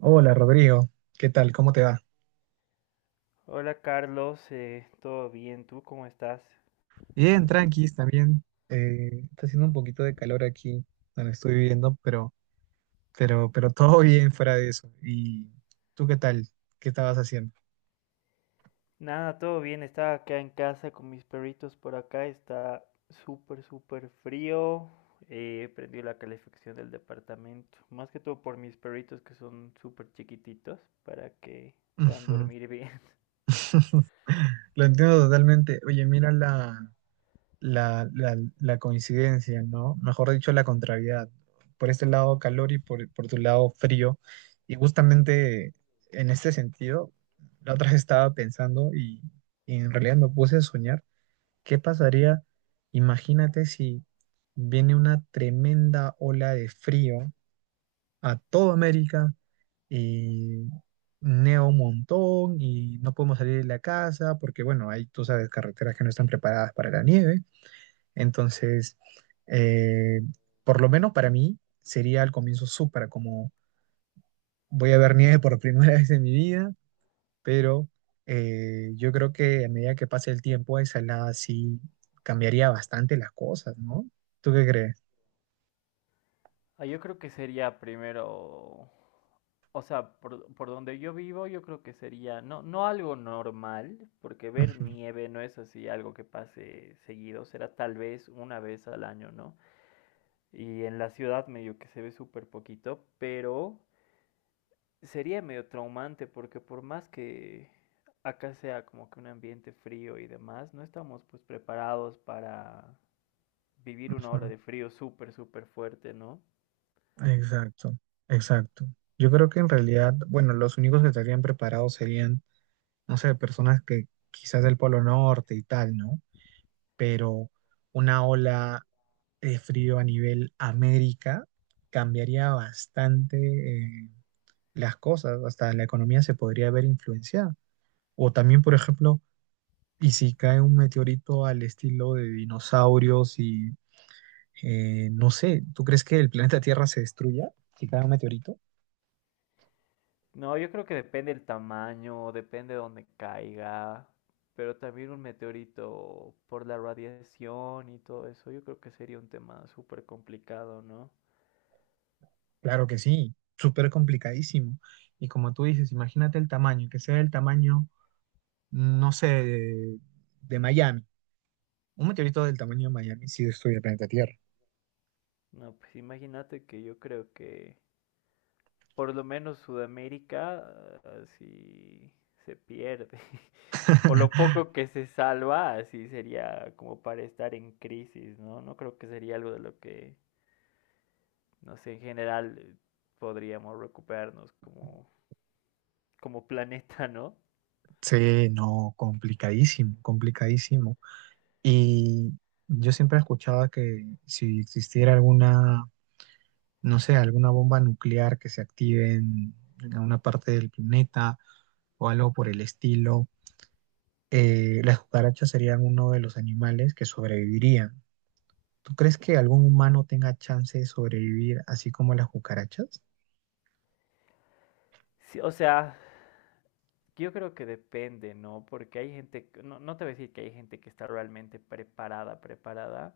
Hola Rodrigo, ¿qué tal? ¿Cómo te va? Hola Carlos, ¿todo bien? ¿Tú cómo estás? Bien, tranquis también. Está haciendo un poquito de calor aquí donde estoy viviendo, pero todo bien fuera de eso. ¿Y tú qué tal? ¿Qué estabas haciendo? Nada, todo bien. Estaba acá en casa con mis perritos por acá. Está súper frío. Prendí la calefacción del departamento, más que todo por mis perritos, que son súper chiquititos para que puedan Ujú. dormir bien. Lo entiendo totalmente. Oye, mira la coincidencia, ¿no? Mejor dicho, la contrariedad, ¿no? Por este lado calor y por tu lado frío. Y justamente en este sentido, la otra vez estaba pensando y en realidad me puse a soñar, ¿qué pasaría? Imagínate si viene una tremenda ola de frío a toda América y neva un montón y no podemos salir de la casa porque, bueno, hay, tú sabes, carreteras que no están preparadas para la nieve. Entonces, eh, por lo menos para mí sería al comienzo súper como voy a ver nieve por primera vez en mi vida, pero yo creo que a medida que pase el tiempo, esa helada sí cambiaría bastante las cosas, ¿no? ¿Tú qué crees? Ah, yo creo que sería primero, o sea, por donde yo vivo, yo creo que sería no algo normal, porque ver Ujú, nieve no es así algo que pase seguido, será tal vez una vez al año, ¿no? Y en la ciudad medio que se ve súper poquito, pero sería medio traumante, porque por más que acá sea como que un ambiente frío y demás, no estamos pues preparados para vivir una ujú. ola de frío súper fuerte, ¿no? Exacto, exacto. Yo creo que en realidad, bueno, los únicos que estarían preparados serían, no sé, personas que quizás del Polo Norte y tal, ¿no? Pero una ola de frío a nivel América cambiaría bastante eh, las cosas, hasta la economía se podría ver influenciada. O también, por ejemplo, y si cae un meteorito al estilo de dinosaurios y no sé, ¿tú crees que el planeta Tierra se destruya si cae un meteorito? No, yo creo que depende el tamaño, depende de dónde caiga, pero también un meteorito, por la radiación y todo eso, yo creo que sería un tema súper complicado, ¿no? Claro que sí, súper complicadísimo. Y como tú dices, imagínate el tamaño, que sea el tamaño, no sé, de Miami. Un meteorito del tamaño de Miami sí destruye el planeta Tierra. No, pues imagínate que yo creo que por lo menos Sudamérica así se pierde. O lo poco que se salva, así sería como para estar en crisis, ¿no? No creo que sería algo de lo que, no sé, en general, podríamos recuperarnos como, como planeta, ¿no? Sí, no, complicadísimo, complicadísimo. Y yo siempre escuchaba que si existiera alguna, no sé, alguna bomba nuclear que se active en alguna parte del planeta o algo por el estilo, las cucarachas serían uno de los animales que sobrevivirían. ¿Tú crees que algún humano tenga chance de sobrevivir así como las cucarachas? Sí, o sea, yo creo que depende, ¿no? Porque hay gente, no, no te voy a decir que hay gente que está realmente preparada, preparada,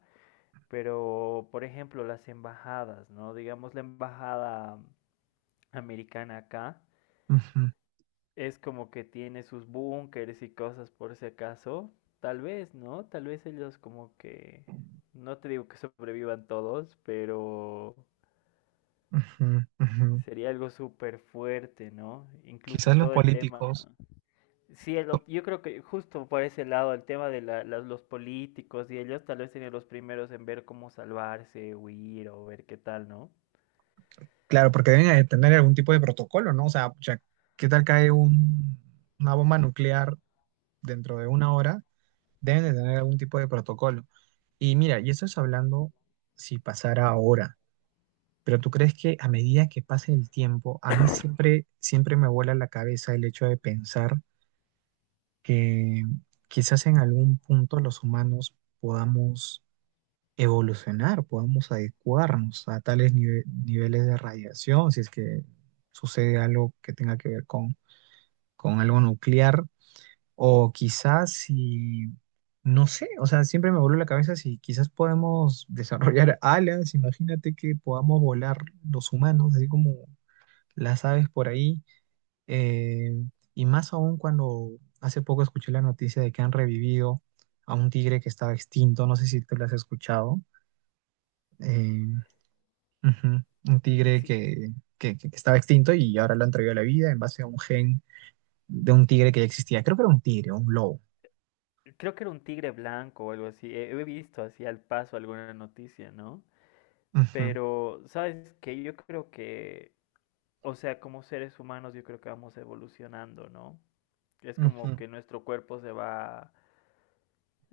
pero por ejemplo las embajadas, ¿no? Digamos, la embajada americana acá Ujú, es como que tiene sus búnkeres y cosas por si acaso. Tal vez, ¿no? Tal vez ellos como que... No te digo que sobrevivan todos, pero ujú, ujú. sería algo súper fuerte, ¿no? Incluso Quizás en los todo el tema. políticos. Sí, yo creo que justo por ese lado, el tema de los políticos, y ellos tal vez serían los primeros en ver cómo salvarse, huir o ver qué tal, ¿no? Claro, porque deben de tener algún tipo de protocolo, ¿no? O sea, ya, ¿qué tal cae una bomba nuclear dentro de una hora? Deben de tener algún tipo de protocolo. Y mira, y eso es hablando si pasara ahora, pero ¿tú crees que a medida que pase el tiempo, a mí siempre, siempre me vuela la cabeza el hecho de pensar que quizás en algún punto los humanos podamos evolucionar, podamos adecuarnos a tales niveles de radiación, si es que sucede algo que tenga que ver con algo nuclear, o quizás si, no sé, o sea, siempre me vuelve la cabeza si quizás podemos desarrollar alas, imagínate que podamos volar los humanos, así como las aves por ahí, eh, y más aún cuando hace poco escuché la noticia de que han revivido a un tigre que estaba extinto, no sé si tú lo has escuchado. Eh, Ujú. Un tigre Sí, que estaba extinto y ahora lo han traído a la vida en base a un gen de un tigre que ya existía. Creo que era un tigre, un lobo. creo que era un tigre blanco o algo así. He visto así al paso alguna noticia, ¿no? Ujú, Pero ¿sabes que Yo creo que, o sea, como seres humanos, yo creo que vamos evolucionando, ¿no? Es como Ujú. que nuestro cuerpo se va,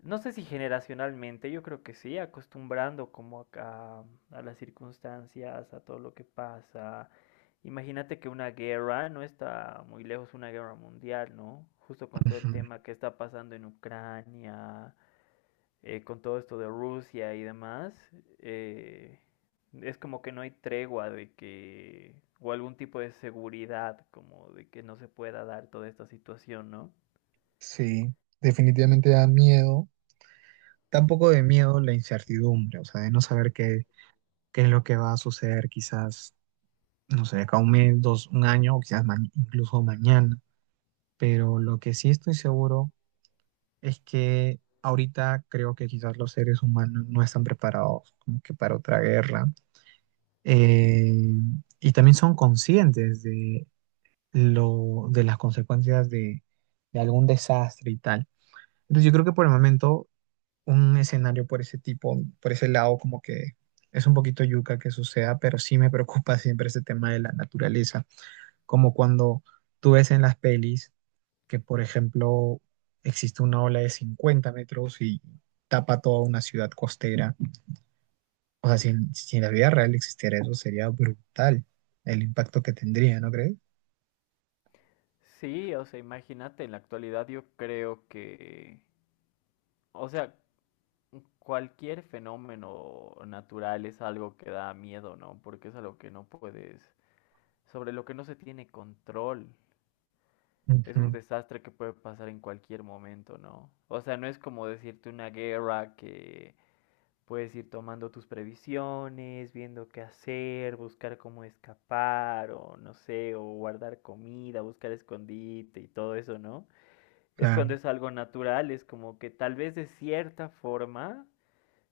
no sé si generacionalmente, yo creo que sí, acostumbrando como a las circunstancias, a todo lo que pasa. Imagínate, que una guerra no está muy lejos, una guerra mundial, ¿no? Justo con todo Ujú. el tema que está pasando en Ucrania, con todo esto de Rusia y demás, eh, es como que no hay tregua de que, o algún tipo de seguridad, como de que no se pueda dar toda esta situación, ¿no? Sí, definitivamente da miedo. Tampoco de miedo la incertidumbre, o sea, de no saber qué es lo que va a suceder quizás, no sé, acá un mes, dos, un año o quizás incluso mañana. Pero lo que sí estoy seguro es que ahorita creo que quizás los seres humanos no están preparados como que para otra guerra, eh, y también son conscientes de las consecuencias de algún desastre y tal. Entonces yo creo que por el momento un escenario por ese tipo, por ese lado, como que es un poquito yuca que suceda, pero sí me preocupa siempre ese tema de la naturaleza, como cuando tú ves en las pelis que, por ejemplo, existe una ola de 50 metros y tapa toda una ciudad costera. O sea, si en la vida real existiera eso, sería brutal el impacto que tendría, ¿no crees? Sí, o sea, imagínate, en la actualidad yo creo que, o sea, cualquier fenómeno natural es algo que da miedo, ¿no? Porque es algo que no puedes, sobre lo que no se tiene control. Es Ujú. un desastre que puede pasar en cualquier momento, ¿no? O sea, no es como decirte, una guerra que puedes ir tomando tus previsiones, viendo qué hacer, buscar cómo escapar, o no sé, o guardar comida, buscar escondite y todo eso, ¿no? Es cuando Claro, es algo natural, es como que tal vez de cierta forma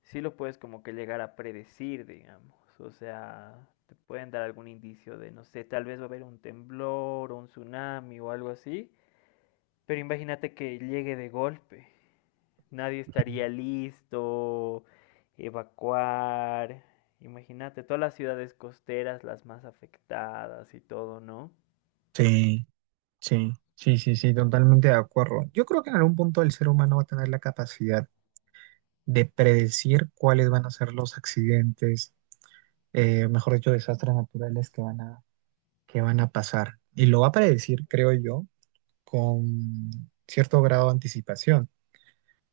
sí lo puedes como que llegar a predecir, digamos. O sea, te pueden dar algún indicio de, no sé, tal vez va a haber un temblor o un tsunami o algo así, pero imagínate que llegue de golpe. Nadie estaría listo, evacuar. Imagínate, todas las ciudades costeras, las más afectadas y todo, ¿no? sí, sí, sí, sí, sí, totalmente de acuerdo. Yo creo que en algún punto el ser humano va a tener la capacidad de predecir cuáles van a ser los accidentes, mejor dicho, desastres naturales que van a, pasar. Y lo va a predecir, creo yo, con cierto grado de anticipación.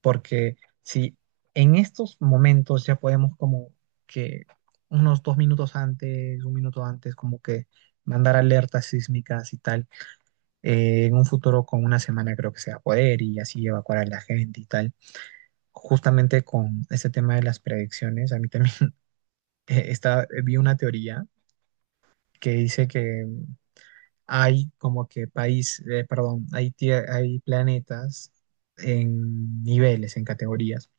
Porque si en estos momentos ya podemos como que unos 2 minutos antes, un minuto antes, como que mandar alertas sísmicas y tal, en un futuro con una semana creo que se va a poder y así evacuar a la gente y tal. Justamente con este tema de las predicciones, a mí también vi una teoría que dice que hay como que país, perdón, hay planetas en niveles, en categorías.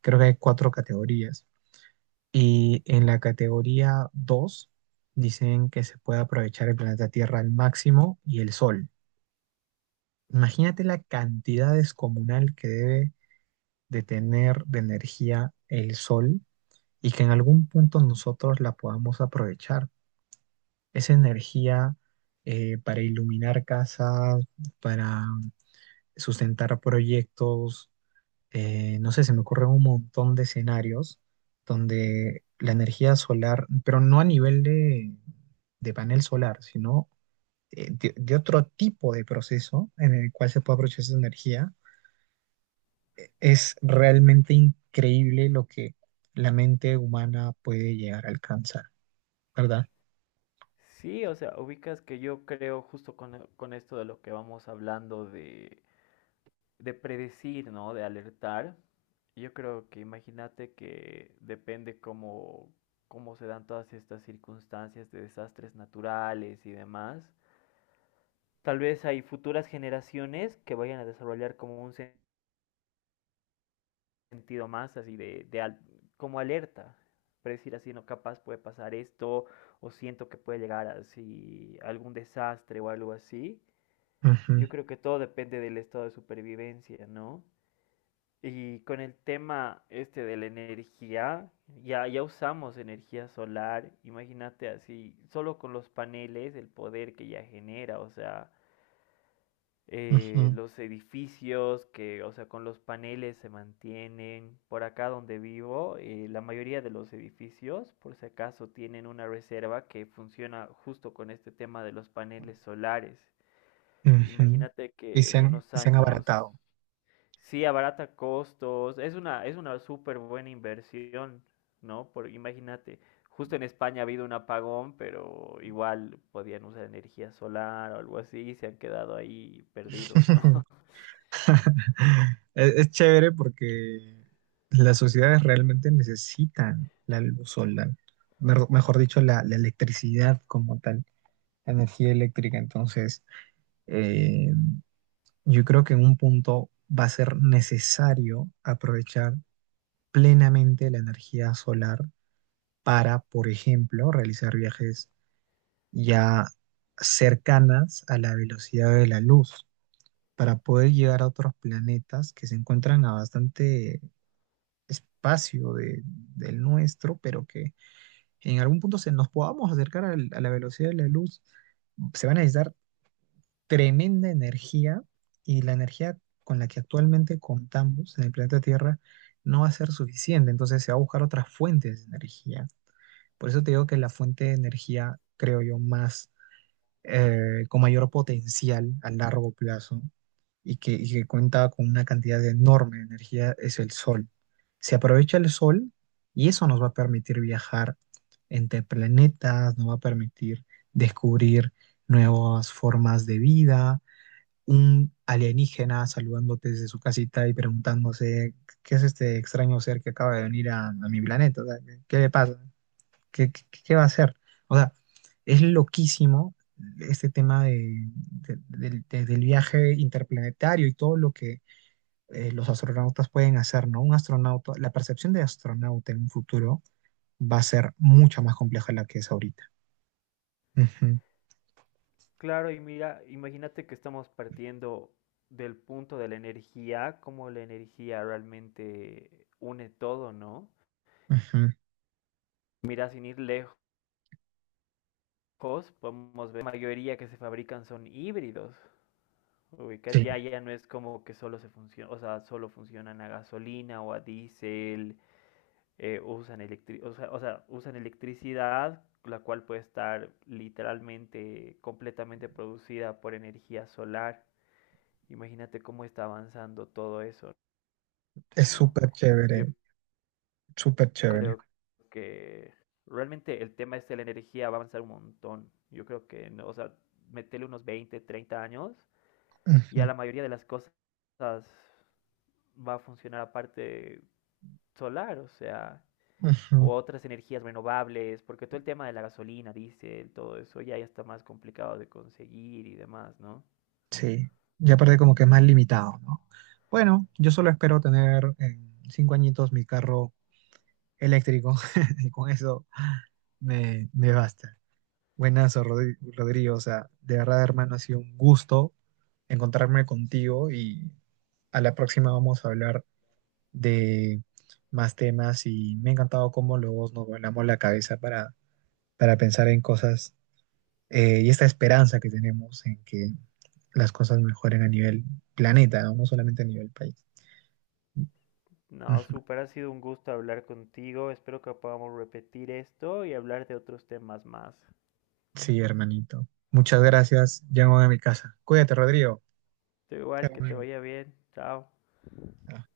Creo que hay 4 categorías. Y en la categoría 2 dicen que se puede aprovechar el planeta Tierra al máximo y el Sol. Imagínate la cantidad descomunal que debe de tener de energía el Sol y que en algún punto nosotros la podamos aprovechar. Esa energía, para iluminar casas, para sustentar proyectos, no sé, se me ocurre un montón de escenarios donde la energía solar, pero no a nivel de panel solar, sino de otro tipo de proceso en el cual se puede aprovechar esa energía, es realmente increíble lo que la mente humana puede llegar a alcanzar, ¿verdad? Sí, o sea, ubicas que yo creo, justo con esto de lo que vamos hablando, de predecir, ¿no? De alertar. Yo creo que, imagínate, que depende cómo, cómo se dan todas estas circunstancias de desastres naturales y demás. Tal vez hay futuras generaciones que vayan a desarrollar como un sentido más así de, como alerta, predecir así, no, capaz puede pasar esto, o siento que puede llegar así algún desastre o algo así. Ujú, Yo creo que todo depende del estado de supervivencia, ¿no? Y con el tema este de la energía, ya usamos energía solar. Imagínate, así, solo con los paneles, el poder que ya genera, o sea, ujú, los edificios que, o sea, con los paneles se mantienen. Por acá donde vivo, la mayoría de los edificios, por si acaso, tienen una reserva que funciona justo con este tema de los paneles solares. ujú. Imagínate Y que se en han, unos y se han años abaratado. sí abarata costos, es una súper buena inversión, ¿no? Por, imagínate. Justo en España ha habido un apagón, pero igual podían usar energía solar o algo así, y se han quedado ahí perdidos, ¿no? Es chévere porque las sociedades realmente necesitan la luz solar, mejor dicho, la electricidad como tal, la energía eléctrica. Entonces, eh, yo creo que en un punto va a ser necesario aprovechar plenamente la energía solar para, por ejemplo, realizar viajes ya cercanas a la velocidad de la luz, para poder llegar a otros planetas que se encuentran a bastante espacio del nuestro, pero que en algún punto se nos podamos acercar a la velocidad de la luz, se va a necesitar tremenda energía y la energía con la que actualmente contamos en el planeta Tierra no va a ser suficiente, entonces se va a buscar otras fuentes de energía. Por eso te digo que la fuente de energía, creo yo, más con mayor potencial a largo plazo y que cuenta con una cantidad enorme de energía es el sol. Se aprovecha el sol y eso nos va a permitir viajar entre planetas, nos va a permitir descubrir nuevas formas de vida. Un alienígena saludándote desde su casita y preguntándose, ¿qué es este extraño ser que acaba de venir a mi planeta? O sea, ¿qué le pasa? ¿Qué va a hacer? O sea, es loquísimo este tema del viaje interplanetario y todo lo que los astronautas pueden hacer, ¿no? Un astronauta, la percepción de astronauta en un futuro va a ser mucho más compleja de la que es ahorita. Ujú, Claro, y mira, imagínate que estamos partiendo del punto de la energía, como la energía realmente une todo, ¿no? ujú. Mira, sin ir lejos, podemos ver la mayoría que se fabrican son híbridos. Ubicas, Sí, ya no es como que solo se funciona, o sea, solo funcionan a gasolina o a diésel, usan o sea, usan electricidad, la cual puede estar literalmente completamente producida por energía solar. Imagínate cómo está avanzando todo eso, es ¿no? súper Yo chévere, súper chévere. creo que realmente el tema este de la energía va a avanzar un montón. Yo creo que, no, o sea, meterle unos 20, 30 años, y a Ujú, la mayoría de las cosas va a funcionar aparte solar, o sea, ujú. o otras energías renovables, porque todo el tema de la gasolina, diésel, todo eso ya está más complicado de conseguir y demás, ¿no? Sí, ya aparte como que es más limitado, ¿no? Bueno, yo solo espero tener en 5 añitos mi carro eléctrico y con eso. Me basta. Buenas, Rodrigo. O sea, de verdad, hermano, ha sido un gusto encontrarme contigo y a la próxima vamos a hablar de más temas y me ha encantado cómo los dos nos volamos la cabeza para, pensar en cosas, y esta esperanza que tenemos en que las cosas mejoren a nivel planeta, no, no solamente a nivel país. No, Ujú. súper, ha sido un gusto hablar contigo. Espero que podamos repetir esto y hablar de otros temas más. Sí, hermanito. Muchas gracias. Llamo a mi casa. Cuídate, Rodrigo. Tú Chao, igual, que te amigo. vaya bien. Chao. Ajá.